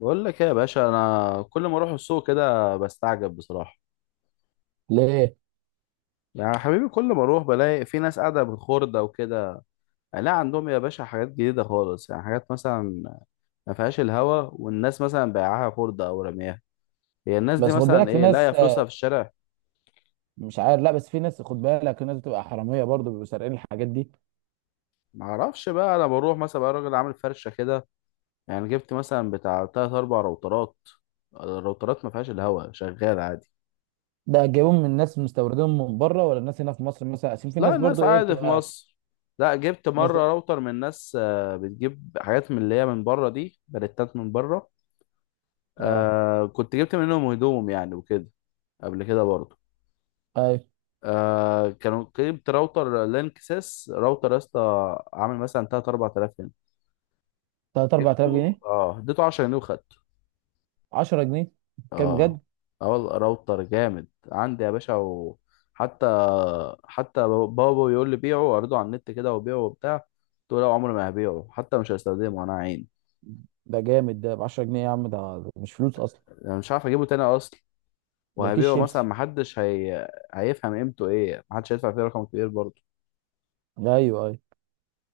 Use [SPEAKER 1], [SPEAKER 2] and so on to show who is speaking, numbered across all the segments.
[SPEAKER 1] بقول لك ايه يا باشا؟ انا كل ما اروح السوق كده بستعجب بصراحه.
[SPEAKER 2] ليه؟
[SPEAKER 1] يعني يا حبيبي، كل ما اروح بلاقي في ناس قاعده بالخردة وكده. يعني لا عندهم يا باشا حاجات جديده خالص، يعني حاجات مثلا ما فيهاش الهوا، والناس مثلا بايعاها خردة او رمياها. هي الناس دي
[SPEAKER 2] بس خد
[SPEAKER 1] مثلا
[SPEAKER 2] بالك في
[SPEAKER 1] ايه لاقيه
[SPEAKER 2] ناس،
[SPEAKER 1] فلوسها في الشارع؟
[SPEAKER 2] مش عارف، لا، بس في ناس خد بالك في ناس بتبقى حراميه برضه بيبقوا سارقين الحاجات دي.
[SPEAKER 1] ما اعرفش بقى. انا بروح مثلا بقى راجل عامل فرشه كده، يعني جبت مثلا بتاع تلات اربع روترات. الروترات ما فيهاش الهوا، شغال عادي.
[SPEAKER 2] ده جايبهم من ناس مستوردينهم من بره؟ ولا الناس هنا في مصر مثلا؟ عشان في
[SPEAKER 1] لا،
[SPEAKER 2] ناس
[SPEAKER 1] الناس
[SPEAKER 2] برضه ايه
[SPEAKER 1] عادي في
[SPEAKER 2] بتبقى.
[SPEAKER 1] مصر. لا، جبت
[SPEAKER 2] ناس.
[SPEAKER 1] مرة راوتر من ناس بتجيب حاجات من اللي هي من بره، دي بلتات من بره.
[SPEAKER 2] اه.
[SPEAKER 1] آه، كنت جبت منهم هدوم يعني وكده، قبل كده برضه.
[SPEAKER 2] اي.
[SPEAKER 1] آه، كانوا جبت راوتر لينك سيس، راوتر يا اسطى، عامل مثلا 3 4000 هنا.
[SPEAKER 2] 3 4000
[SPEAKER 1] جبته،
[SPEAKER 2] جنيه
[SPEAKER 1] اديته 10 جنيه وخدته.
[SPEAKER 2] 10 جنيه. كام
[SPEAKER 1] اه.
[SPEAKER 2] بجد؟
[SPEAKER 1] اه والله راوتر جامد عندي يا باشا. وحتى، حتى بابا بيقول لي بيعه واعرضه على النت كده وبيعه وبتاع، قلت له لا، عمري ما هبيعه، حتى مش هستخدمه انا عين.
[SPEAKER 2] ده جامد، ده ب 10 جنيه يا عم، ده مش فلوس اصلا.
[SPEAKER 1] انا مش عارف اجيبه تاني اصلا.
[SPEAKER 2] ده كيس
[SPEAKER 1] وهبيعه مثلا؟
[SPEAKER 2] شيبسي.
[SPEAKER 1] محدش هيفهم قيمته ايه، محدش هيدفع فيه رقم كبير برضه.
[SPEAKER 2] ايوه، اي.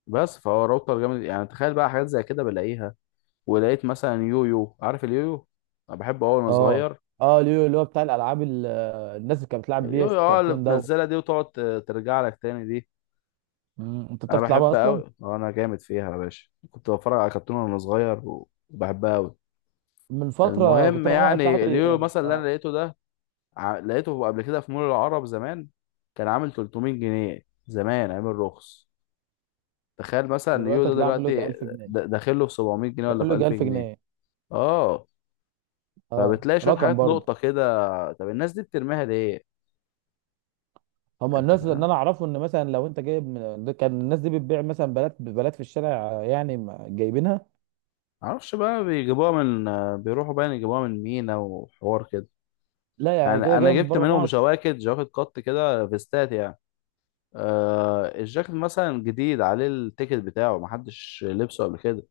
[SPEAKER 1] بس فهو راوتر جامد يعني. تخيل بقى حاجات زي كده بلاقيها. ولقيت مثلا يويو، عارف اليويو؟ انا بحبه أوي وانا
[SPEAKER 2] اه
[SPEAKER 1] صغير.
[SPEAKER 2] اه، اللي هو بتاع الالعاب، الناس اللي كانت بتلعب بيه في
[SPEAKER 1] اليويو، اه، اللي
[SPEAKER 2] الكرتون ده.
[SPEAKER 1] بتنزلها دي وتقعد ترجع لك تاني دي.
[SPEAKER 2] انت
[SPEAKER 1] انا
[SPEAKER 2] بتعرف تلعبها
[SPEAKER 1] بحب
[SPEAKER 2] اصلا؟
[SPEAKER 1] قوي، انا جامد فيها يا باشا، كنت بتفرج على كرتون وانا صغير، وبحبها قوي.
[SPEAKER 2] من فتره
[SPEAKER 1] المهم،
[SPEAKER 2] كنت انا واحد
[SPEAKER 1] يعني
[SPEAKER 2] صاحبي.
[SPEAKER 1] اليورو مثلا اللي انا
[SPEAKER 2] آه.
[SPEAKER 1] لقيته ده، لقيته قبل كده في مول العرب زمان، كان عامل 300 جنيه، زمان عامل رخص. تخيل مثلا إن
[SPEAKER 2] دلوقتي
[SPEAKER 1] اليورو ده
[SPEAKER 2] هتلاقيه عامل له يجي
[SPEAKER 1] دلوقتي،
[SPEAKER 2] 1000 جنيه،
[SPEAKER 1] داخل له في 700 جنيه ولا
[SPEAKER 2] يعمل له
[SPEAKER 1] في
[SPEAKER 2] يجي
[SPEAKER 1] 1000
[SPEAKER 2] 1000
[SPEAKER 1] جنيه
[SPEAKER 2] جنيه
[SPEAKER 1] اه.
[SPEAKER 2] اه
[SPEAKER 1] فبتلاقي شويه
[SPEAKER 2] رقم
[SPEAKER 1] حاجات
[SPEAKER 2] برضه.
[SPEAKER 1] لقطه كده. طب الناس دي بترميها ليه؟
[SPEAKER 2] هما
[SPEAKER 1] انت
[SPEAKER 2] الناس اللي
[SPEAKER 1] فاهم.
[SPEAKER 2] انا اعرفه ان مثلا لو انت جايب من، ده كان الناس دي بتبيع مثلا بلات بلات في الشارع. يعني جايبينها.
[SPEAKER 1] معرفش بقى بيجيبوها من... بيروحوا بقى يجيبوها من مينا وحوار كده.
[SPEAKER 2] لا، يعني
[SPEAKER 1] يعني
[SPEAKER 2] كده
[SPEAKER 1] انا
[SPEAKER 2] جاي من
[SPEAKER 1] جبت
[SPEAKER 2] بره
[SPEAKER 1] منهم
[SPEAKER 2] مصر؟
[SPEAKER 1] جواكت جواكت، قط كده فيستات يعني، آه الجاكيت مثلا جديد عليه التيكت بتاعه، محدش لبسه قبل كده.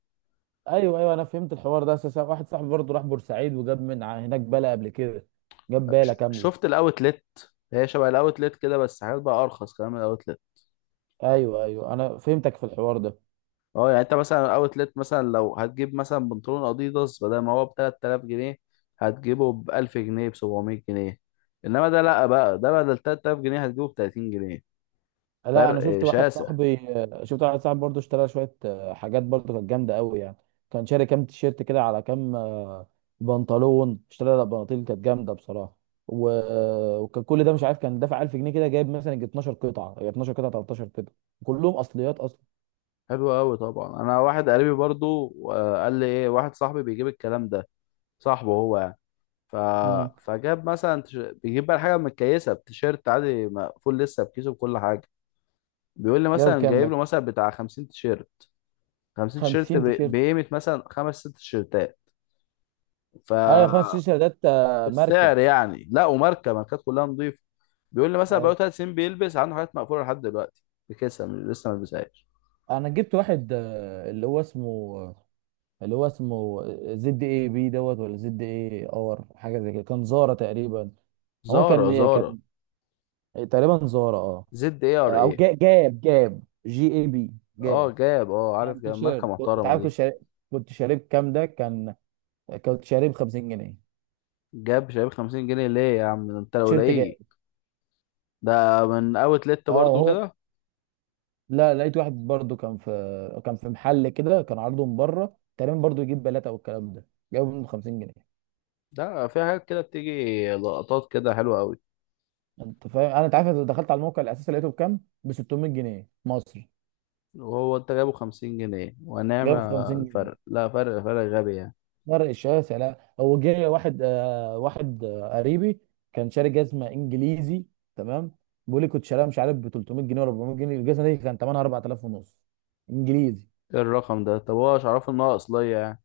[SPEAKER 2] ايوه، ايوه، انا فهمت الحوار ده. اساسا واحد صاحبي برضه راح بورسعيد وجاب من هناك بله قبل كده. جاب باله كامله.
[SPEAKER 1] شفت الاوتلت؟ هي شبه الاوتلت كده، بس حاجات بقى ارخص كمان من الاوتلت.
[SPEAKER 2] ايوه، ايوه، انا فهمتك في الحوار ده.
[SPEAKER 1] اه، يعني انت مثلا الاوتلت مثلا لو هتجيب مثلا بنطلون اديداس، بدل ما هو ب 3000 جنيه، هتجيبه ب 1000 جنيه، ب 700 جنيه. انما ده لا بقى، ده بدل 3000 جنيه هتجيبه ب 30 جنيه.
[SPEAKER 2] لا، انا شفت
[SPEAKER 1] فرق
[SPEAKER 2] واحد
[SPEAKER 1] شاسع.
[SPEAKER 2] صاحبي، شفت واحد صاحبي برضه اشترى شويه حاجات برضه كانت جامده قوي يعني. كان شاري كام تيشيرت كده، على كام بنطلون. اشترى بناطيل كانت جامده بصراحه. و... وكان كل ده مش عارف، كان دافع 1000 جنيه كده جايب مثلا يجي 12 قطعه، هي 12 قطعه 13 قطعه. كلهم اصليات اصلا.
[SPEAKER 1] حلو قوي طبعا. انا واحد قريبي برضو، آه، قال لي ايه، واحد صاحبي بيجيب الكلام ده، صاحبه هو يعني. ف...
[SPEAKER 2] امم.
[SPEAKER 1] فجاب مثلا بيجيب بقى الحاجه متكيسه، بتيشيرت عادي مقفول لسه بكيسه، بكل حاجه. بيقول لي
[SPEAKER 2] جايب
[SPEAKER 1] مثلا
[SPEAKER 2] كام
[SPEAKER 1] جايب
[SPEAKER 2] ده؟
[SPEAKER 1] له مثلا بتاع 50 تيشيرت، 50 تيشيرت
[SPEAKER 2] 50 تيشيرت.
[SPEAKER 1] بقيمه مثلا خمس ست تيشيرتات. ف
[SPEAKER 2] ايوه، خمس تيشيرتات ماركه.
[SPEAKER 1] السعر يعني، لا وماركه، ماركات كلها نظيفه. بيقول لي مثلا
[SPEAKER 2] ايوه،
[SPEAKER 1] بقاله 3 سنين بيلبس عنده حاجات مقفوله لحد دلوقتي، بكيسه لسه ما لبسهاش.
[SPEAKER 2] انا جبت واحد اللي هو اسمه، اللي هو اسمه زد اي بي دوت ولا زد اي اور، حاجه زي كده، كان زارا تقريبا. هو
[SPEAKER 1] زارا،
[SPEAKER 2] كان
[SPEAKER 1] زارا.
[SPEAKER 2] كان تقريبا زارا اه.
[SPEAKER 1] Zara.
[SPEAKER 2] او جاب جي اي بي. جاب.
[SPEAKER 1] اه جاب، عارف
[SPEAKER 2] كان
[SPEAKER 1] جاب ماركة
[SPEAKER 2] تيشيرت. انت
[SPEAKER 1] محترمة
[SPEAKER 2] عارف كنت
[SPEAKER 1] دي.
[SPEAKER 2] شاري، كنت شاريه بكام ده كان، كنت شاريه ب 50 جنيه.
[SPEAKER 1] جاب شايب 50 جنيه ليه يا عم ده؟ انت لو
[SPEAKER 2] تيشيرت جاب.
[SPEAKER 1] لاقيه ده من اوت لت
[SPEAKER 2] اه،
[SPEAKER 1] برضو
[SPEAKER 2] هو.
[SPEAKER 1] كده،
[SPEAKER 2] لا، لقيت واحد برضو كان في محل كده، كان عارضه من بره تقريبا برضو يجيب بلاته والكلام ده. جابه منه 50 جنيه.
[SPEAKER 1] ده في حاجات كده بتيجي لقطات كده حلوة قوي.
[SPEAKER 2] انت فاهم انا، انت عارف دخلت على الموقع الاساسي لقيته بكام، ب 600 جنيه مصري.
[SPEAKER 1] وهو انت جايبه 50 جنيه؟ ونعم.
[SPEAKER 2] جايب 50 جنيه.
[SPEAKER 1] الفرق لا، فرق غبي يعني.
[SPEAKER 2] فرق شاسع. لا، هو جه واحد قريبي. كان شاري جزمه انجليزي. تمام. بيقول لي كنت شاريها مش عارف ب 300 جنيه ولا 400 جنيه، الجزمه دي كان ثمنها 4000 ونص. انجليزي.
[SPEAKER 1] ايه الرقم ده؟ طب هو مش عارف ان هو اصلية يعني؟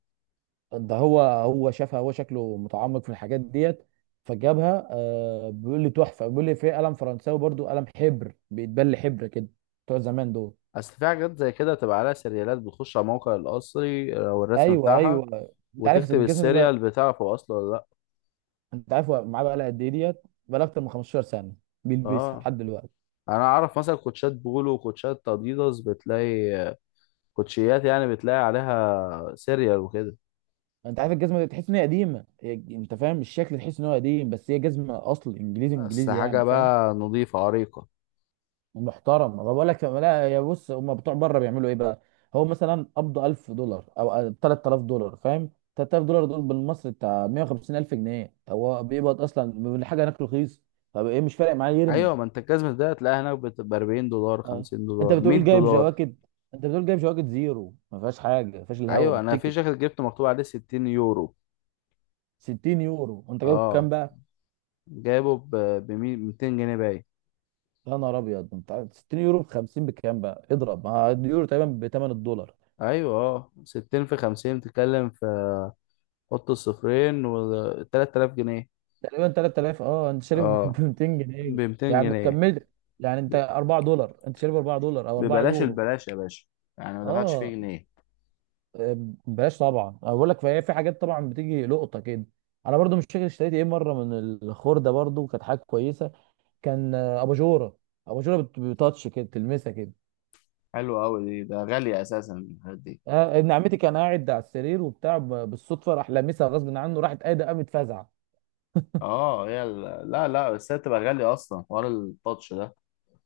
[SPEAKER 2] ده هو شافها، هو شكله متعمق في الحاجات ديت. فجابها، بيقول لي تحفه، بيقول لي في قلم فرنساوي برضو، قلم حبر بيتبل حبر كده. بتوع زمان دول.
[SPEAKER 1] اصل في حاجات زي كده تبقى عليها سيريالات، بتخش على موقع الاصلي او الرسم
[SPEAKER 2] ايوه،
[SPEAKER 1] بتاعها،
[SPEAKER 2] ايوه. انت عارف
[SPEAKER 1] وتكتب
[SPEAKER 2] الجزمه دي
[SPEAKER 1] السيريال
[SPEAKER 2] بقى؟
[SPEAKER 1] بتاعه هو اصله ولا لا.
[SPEAKER 2] انت عارف هو معاه بقى لها قد ايه ديت؟ بقى لها اكتر من 15 سنه. بيلبسها
[SPEAKER 1] اه،
[SPEAKER 2] لحد دلوقتي.
[SPEAKER 1] انا اعرف مثلا كوتشات بولو وكوتشات اديداس، بتلاقي كوتشيات يعني بتلاقي عليها سيريال وكده،
[SPEAKER 2] انت عارف الجزمه دي تحس ان هي قديمه، انت فاهم الشكل، تحس ان هو قديم، بس هي جزمه اصل انجليزي
[SPEAKER 1] بس
[SPEAKER 2] انجليزي،
[SPEAKER 1] حاجة
[SPEAKER 2] يعني فاهم.
[SPEAKER 1] بقى نظيفة عريقة.
[SPEAKER 2] محترم، ما بقول لك لا يا بص، هم بتوع بره بيعملوا ايه بقى؟ هو مثلا قبض 1000 دولار او 3000 دولار، فاهم؟ 3000 دولار دول بالمصري بتاع 150,000 جنيه، هو بيقبض اصلا من حاجه هناك رخيص. طب ايه، مش فارق معاه يرمي.
[SPEAKER 1] أيوة، ما أنت الجزمة ده هتلاقيها هناك بتبقى 40 دولار،
[SPEAKER 2] اه.
[SPEAKER 1] 50
[SPEAKER 2] انت
[SPEAKER 1] دولار
[SPEAKER 2] بتقول
[SPEAKER 1] 100
[SPEAKER 2] جايب
[SPEAKER 1] دولار
[SPEAKER 2] جواكت، انت بتقول جايب جواكت زيرو ما فيهاش حاجه، ما فيهاش الهوا،
[SPEAKER 1] أيوة، أنا في
[SPEAKER 2] بالتيكت.
[SPEAKER 1] جاكيت جبته مكتوب عليه 60 يورو.
[SPEAKER 2] 60 يورو، وانت جايب كام؟
[SPEAKER 1] أه، جايبه ب 200 جنيه باين.
[SPEAKER 2] يا نهار ابيض، انت 60 يورو ب 50، بكام بقى اضرب، ما اليورو تقريبا بثمن الدولار.
[SPEAKER 1] أيوة، أه، 60 في 50 بتتكلم في... حط الصفرين، و 3000 جنيه.
[SPEAKER 2] تقريبا 3000، اه انت شاري
[SPEAKER 1] أه،
[SPEAKER 2] ب 200
[SPEAKER 1] ب
[SPEAKER 2] جنيه
[SPEAKER 1] 200
[SPEAKER 2] يعني
[SPEAKER 1] جنيه
[SPEAKER 2] كملت. يعني انت
[SPEAKER 1] ب-
[SPEAKER 2] 4 دولار، انت شاري ب 4 دولار او 4
[SPEAKER 1] ببلاش،
[SPEAKER 2] يورو.
[SPEAKER 1] البلاش يا باشا، يعني ما دفعتش فيه
[SPEAKER 2] اه.
[SPEAKER 1] جنيه.
[SPEAKER 2] آه، بلاش طبعا. أنا بقول لك فهي في حاجات طبعا بتيجي لقطه كده. انا برضو مش فاكر اشتريت ايه مره من الخرده، برضو كانت حاجه كويسه. كان اباجوره. اباجوره بتاتش كده تلمسها كده.
[SPEAKER 1] حلو أوي دي، ده غالية أساسا، الحاجات دي.
[SPEAKER 2] آه، ابن عمتي كان قاعد على السرير وبتاع، بالصدفه راح لامسها غصب عنه، راحت قايده قامت فزع.
[SPEAKER 1] اه، هي لا لا، بس هي بتبقى غالية أصلا حوار التاتش ده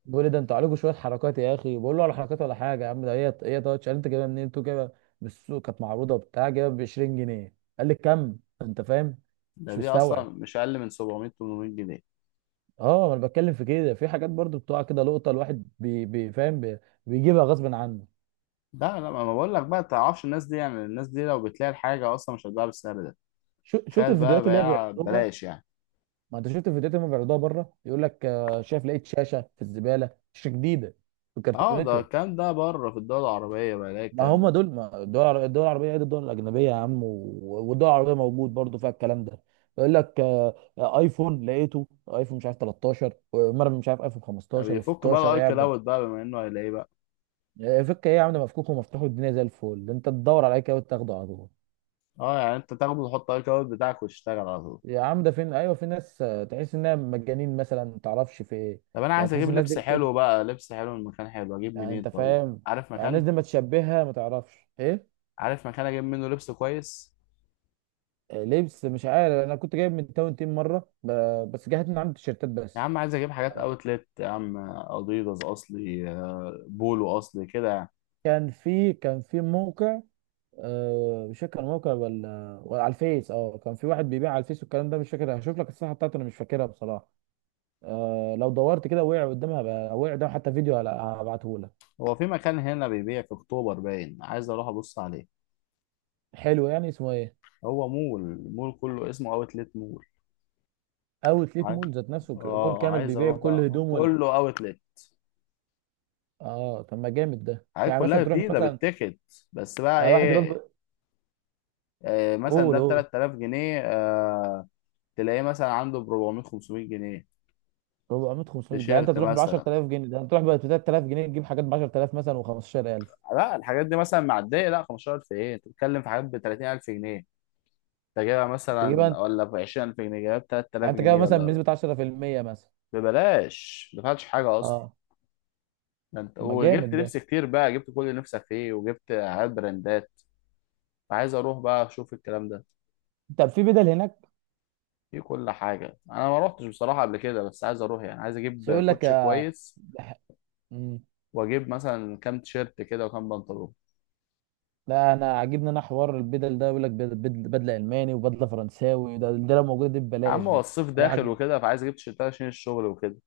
[SPEAKER 2] بيقول لي ده انتوا عليكم شويه حركات يا اخي، بقول له على حركات ولا حاجه يا عم، ده هي هي تاتش. قال انت جايبها منين انتوا جايبها؟ من السوق كانت معروضه بتاع جايبها ب 20 جنيه، قال لي كم. انت فاهم.
[SPEAKER 1] ده
[SPEAKER 2] مش
[SPEAKER 1] دي أصلا
[SPEAKER 2] مستوعب.
[SPEAKER 1] مش أقل من 700، 800 جنيه.
[SPEAKER 2] اه ما انا بتكلم في كده، في حاجات برضو بتقع كده لقطه، الواحد بي بي فاهم بي. بيجيبها غصب عنه.
[SPEAKER 1] لا لا، ما أنا بقول لك بقى، تعرفش الناس دي، يعني الناس دي لو بتلاقي الحاجة أصلا مش هتباع بالسعر ده.
[SPEAKER 2] شو شفت
[SPEAKER 1] تخيل بقى
[SPEAKER 2] الفيديوهات اللي هي
[SPEAKER 1] بيع
[SPEAKER 2] بيعرضوها؟
[SPEAKER 1] بلاش يعني.
[SPEAKER 2] ما انت شفت الفيديوهات اللي هم بيعرضوها بره، يقول لك شايف لقيت شاشه في الزباله، شاشه جديده.
[SPEAKER 1] اه، ده
[SPEAKER 2] بكرتونتها.
[SPEAKER 1] الكلام ده بره في الدول العربية بقى يلاقي
[SPEAKER 2] ما
[SPEAKER 1] الكلام
[SPEAKER 2] هم
[SPEAKER 1] ده.
[SPEAKER 2] دول، ما الدول العربيه غير الدول الاجنبيه يا عم، والدول العربيه موجود برضو فيها الكلام ده. يقول لك ايفون لقيته. ايفون مش عارف 13، ومره مش عارف ايفون
[SPEAKER 1] طب
[SPEAKER 2] 15
[SPEAKER 1] يفك بقى
[SPEAKER 2] و16،
[SPEAKER 1] الأي
[SPEAKER 2] ايه يا عم ده؟
[SPEAKER 1] كلاود بقى، بما إنه هيلاقيه بقى.
[SPEAKER 2] فك ايه يا عم؟ ده مفكوك ومفتوح الدنيا زي الفل، انت تدور على اي كده وتاخده على طول.
[SPEAKER 1] اه يعني أنت تاخده وتحط الأي كلاود بتاعك وتشتغل على طول.
[SPEAKER 2] يا عم ده فين، ايوه في ناس تحس انها مجانين مثلا ما تعرفش في ايه.
[SPEAKER 1] طب أنا
[SPEAKER 2] يعني
[SPEAKER 1] عايز
[SPEAKER 2] تحس
[SPEAKER 1] أجيب
[SPEAKER 2] الناس دي
[SPEAKER 1] لبس حلو بقى، لبس حلو من مكان حلو، أجيب
[SPEAKER 2] يعني
[SPEAKER 1] منين
[SPEAKER 2] انت
[SPEAKER 1] طيب؟
[SPEAKER 2] فاهم.
[SPEAKER 1] عارف
[SPEAKER 2] يعني
[SPEAKER 1] مكان؟
[SPEAKER 2] الناس دي ما تشبهها ما تعرفش ايه.
[SPEAKER 1] عارف مكان أجيب منه لبس كويس؟
[SPEAKER 2] لبس، مش عارف انا كنت جايب من تاون تيم مره بس جهت من عند التيشيرتات
[SPEAKER 1] يا
[SPEAKER 2] بس.
[SPEAKER 1] عم عايز اجيب حاجات
[SPEAKER 2] آه.
[SPEAKER 1] اوتلت يا عم، اديداس اصلي، آه، بولو اصلي كده يعني.
[SPEAKER 2] كان في موقع. مش فاكر موقع، ولا على الفيس، اه كان في واحد بيبيع على الفيس والكلام ده، مش فاكر، هشوف لك الصفحه بتاعته، انا مش فاكرها بصراحه. لو دورت كده وقع قدامها بقى، وقع قدام حتى فيديو هبعته لك.
[SPEAKER 1] هو في مكان هنا بيبيع في اكتوبر باين، عايز اروح ابص عليه.
[SPEAKER 2] حلو يعني، اسمه ايه؟
[SPEAKER 1] هو مول، مول كله اسمه اوتلت مول.
[SPEAKER 2] اوتليت
[SPEAKER 1] عاي-
[SPEAKER 2] مول ذات نفسه، مول
[SPEAKER 1] اه
[SPEAKER 2] كامل
[SPEAKER 1] عايز
[SPEAKER 2] بيبيع
[SPEAKER 1] اروح
[SPEAKER 2] كل
[SPEAKER 1] بقى،
[SPEAKER 2] هدوم
[SPEAKER 1] كله اوتلت،
[SPEAKER 2] اه طب، ما جامد ده،
[SPEAKER 1] حاجات
[SPEAKER 2] يعني
[SPEAKER 1] كلها
[SPEAKER 2] مثلا
[SPEAKER 1] بتيجي
[SPEAKER 2] تروح
[SPEAKER 1] ده
[SPEAKER 2] مثلا.
[SPEAKER 1] بالتيكت. بس بقى
[SPEAKER 2] يعني واحد ربع.
[SPEAKER 1] ايه؟ آه مثلا
[SPEAKER 2] قول
[SPEAKER 1] ده ب
[SPEAKER 2] قول.
[SPEAKER 1] 3000 جنيه آه، تلاقيه مثلا عنده ب 400، 500 جنيه.
[SPEAKER 2] 400 500، ده انت
[SPEAKER 1] تيشيرت
[SPEAKER 2] تروح ب
[SPEAKER 1] مثلا.
[SPEAKER 2] 10000 جنيه، ده انت تروح ب 3000 جنيه تجيب حاجات ب 10000 مثلا و15000.
[SPEAKER 1] لا، الحاجات دي مثلا معديه لا 15000، ايه؟ انت بتتكلم في حاجات ب 30000 جنيه انت جايبها
[SPEAKER 2] تجيبها
[SPEAKER 1] مثلا،
[SPEAKER 2] انت.
[SPEAKER 1] ولا ب 20000 جنيه جايبها ب 3000
[SPEAKER 2] يعني انت كده
[SPEAKER 1] جنيه
[SPEAKER 2] مثلا
[SPEAKER 1] ولا
[SPEAKER 2] بنسبه 10% مثلا.
[SPEAKER 1] ببلاش ما دفعتش حاجه اصلا.
[SPEAKER 2] اه.
[SPEAKER 1] ده انت
[SPEAKER 2] ما
[SPEAKER 1] وجبت
[SPEAKER 2] جامد ده.
[SPEAKER 1] لبس كتير بقى، جبت كل اللي نفسك فيه وجبت حاجات براندات. فعايز اروح بقى اشوف الكلام ده،
[SPEAKER 2] طب في بدل هناك؟
[SPEAKER 1] في كل حاجه. انا ما روحتش بصراحه قبل كده بس عايز اروح، يعني عايز
[SPEAKER 2] بس
[SPEAKER 1] اجيب
[SPEAKER 2] يقول لك
[SPEAKER 1] كوتش كويس
[SPEAKER 2] مم.
[SPEAKER 1] واجيب مثلا كام تيشيرت كده وكام بنطلون.
[SPEAKER 2] لا، انا عاجبني انا حوار البدل ده، يقول لك بدله الماني وبدله فرنساوي، ده لو موجوده دي
[SPEAKER 1] يا عم
[SPEAKER 2] ببلاش
[SPEAKER 1] هو
[SPEAKER 2] دي.
[SPEAKER 1] الصيف
[SPEAKER 2] راح
[SPEAKER 1] داخل
[SPEAKER 2] اجيب.
[SPEAKER 1] وكده، فعايز اجيب تيشيرتات عشان الشغل وكده.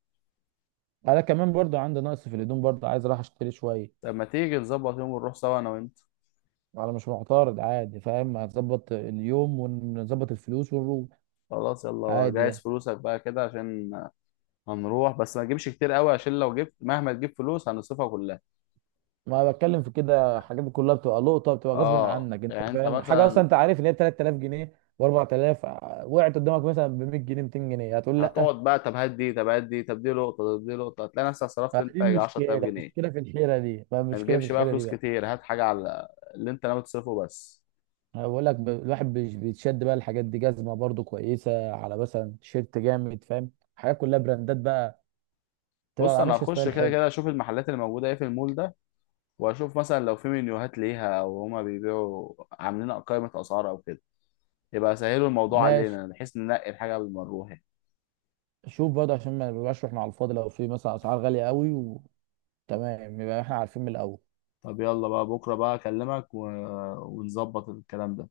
[SPEAKER 2] انا كمان برضو عندي نقص في الهدوم، برضو عايز اروح اشتري شويه.
[SPEAKER 1] طب ما تيجي نظبط يوم ونروح سوا انا وانت؟
[SPEAKER 2] انا مش معترض عادي، فاهم، هنظبط اليوم ونظبط الفلوس ونروح.
[SPEAKER 1] خلاص يلا
[SPEAKER 2] عادي
[SPEAKER 1] جهز
[SPEAKER 2] يعني.
[SPEAKER 1] فلوسك بقى كده عشان هنروح. بس ما تجيبش كتير قوي، عشان لو جبت مهما تجيب فلوس هنصرفها كلها.
[SPEAKER 2] ما بتكلم في كده، الحاجات دي كلها بتبقى لقطه، بتبقى غصب
[SPEAKER 1] اه
[SPEAKER 2] عنك، انت
[SPEAKER 1] يعني انت
[SPEAKER 2] فاهم حاجه اصلا؟
[SPEAKER 1] مثلا
[SPEAKER 2] انت عارف ان هي ب 3000 جنيه و4000، وقعت قدامك مثلا ب 100 جنيه 200 جنيه، هتقول.
[SPEAKER 1] هتقعد بقى، طب هات دي، طب هات دي، طب دي لقطه، طب دي لقطه، هتلاقي نفسك صرفت انت
[SPEAKER 2] فدي
[SPEAKER 1] يجي 10000
[SPEAKER 2] مشكلة،
[SPEAKER 1] جنيه
[SPEAKER 2] مشكلة في الحيرة دي بقى،
[SPEAKER 1] ما
[SPEAKER 2] مشكلة في
[SPEAKER 1] تجيبش بقى
[SPEAKER 2] الحيرة دي
[SPEAKER 1] فلوس
[SPEAKER 2] بقى.
[SPEAKER 1] كتير، هات حاجه على اللي انت ناوي تصرفه بس.
[SPEAKER 2] أنا بقول لك الواحد بيتشد بقى، الحاجات دي جزمة برضو كويسة، على مثلا تيشيرت جامد فاهم، حاجات كلها براندات بقى.
[SPEAKER 1] بص،
[SPEAKER 2] تبقى
[SPEAKER 1] انا
[SPEAKER 2] ماشي
[SPEAKER 1] هخش
[SPEAKER 2] ستايل
[SPEAKER 1] كده
[SPEAKER 2] حلو.
[SPEAKER 1] كده اشوف المحلات اللي موجوده ايه في المول ده، واشوف مثلا لو في منيوهات ليها او هما بيبيعوا عاملين قائمه اسعار او كده، يبقى سهلوا الموضوع
[SPEAKER 2] ماشي.
[SPEAKER 1] علينا بحيث ننقي الحاجه قبل ما نروح يعني.
[SPEAKER 2] شوف برضه عشان ما نبقاش احنا على الفاضي، لو في مثلا أسعار غالية قوي. وتمام يبقى احنا عارفين من الأول.
[SPEAKER 1] طب يلا بقى بكره بقى اكلمك ونظبط الكلام ده.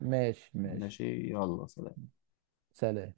[SPEAKER 2] ماشي، ماشي.
[SPEAKER 1] ماشي، يلا سلام.
[SPEAKER 2] سلام.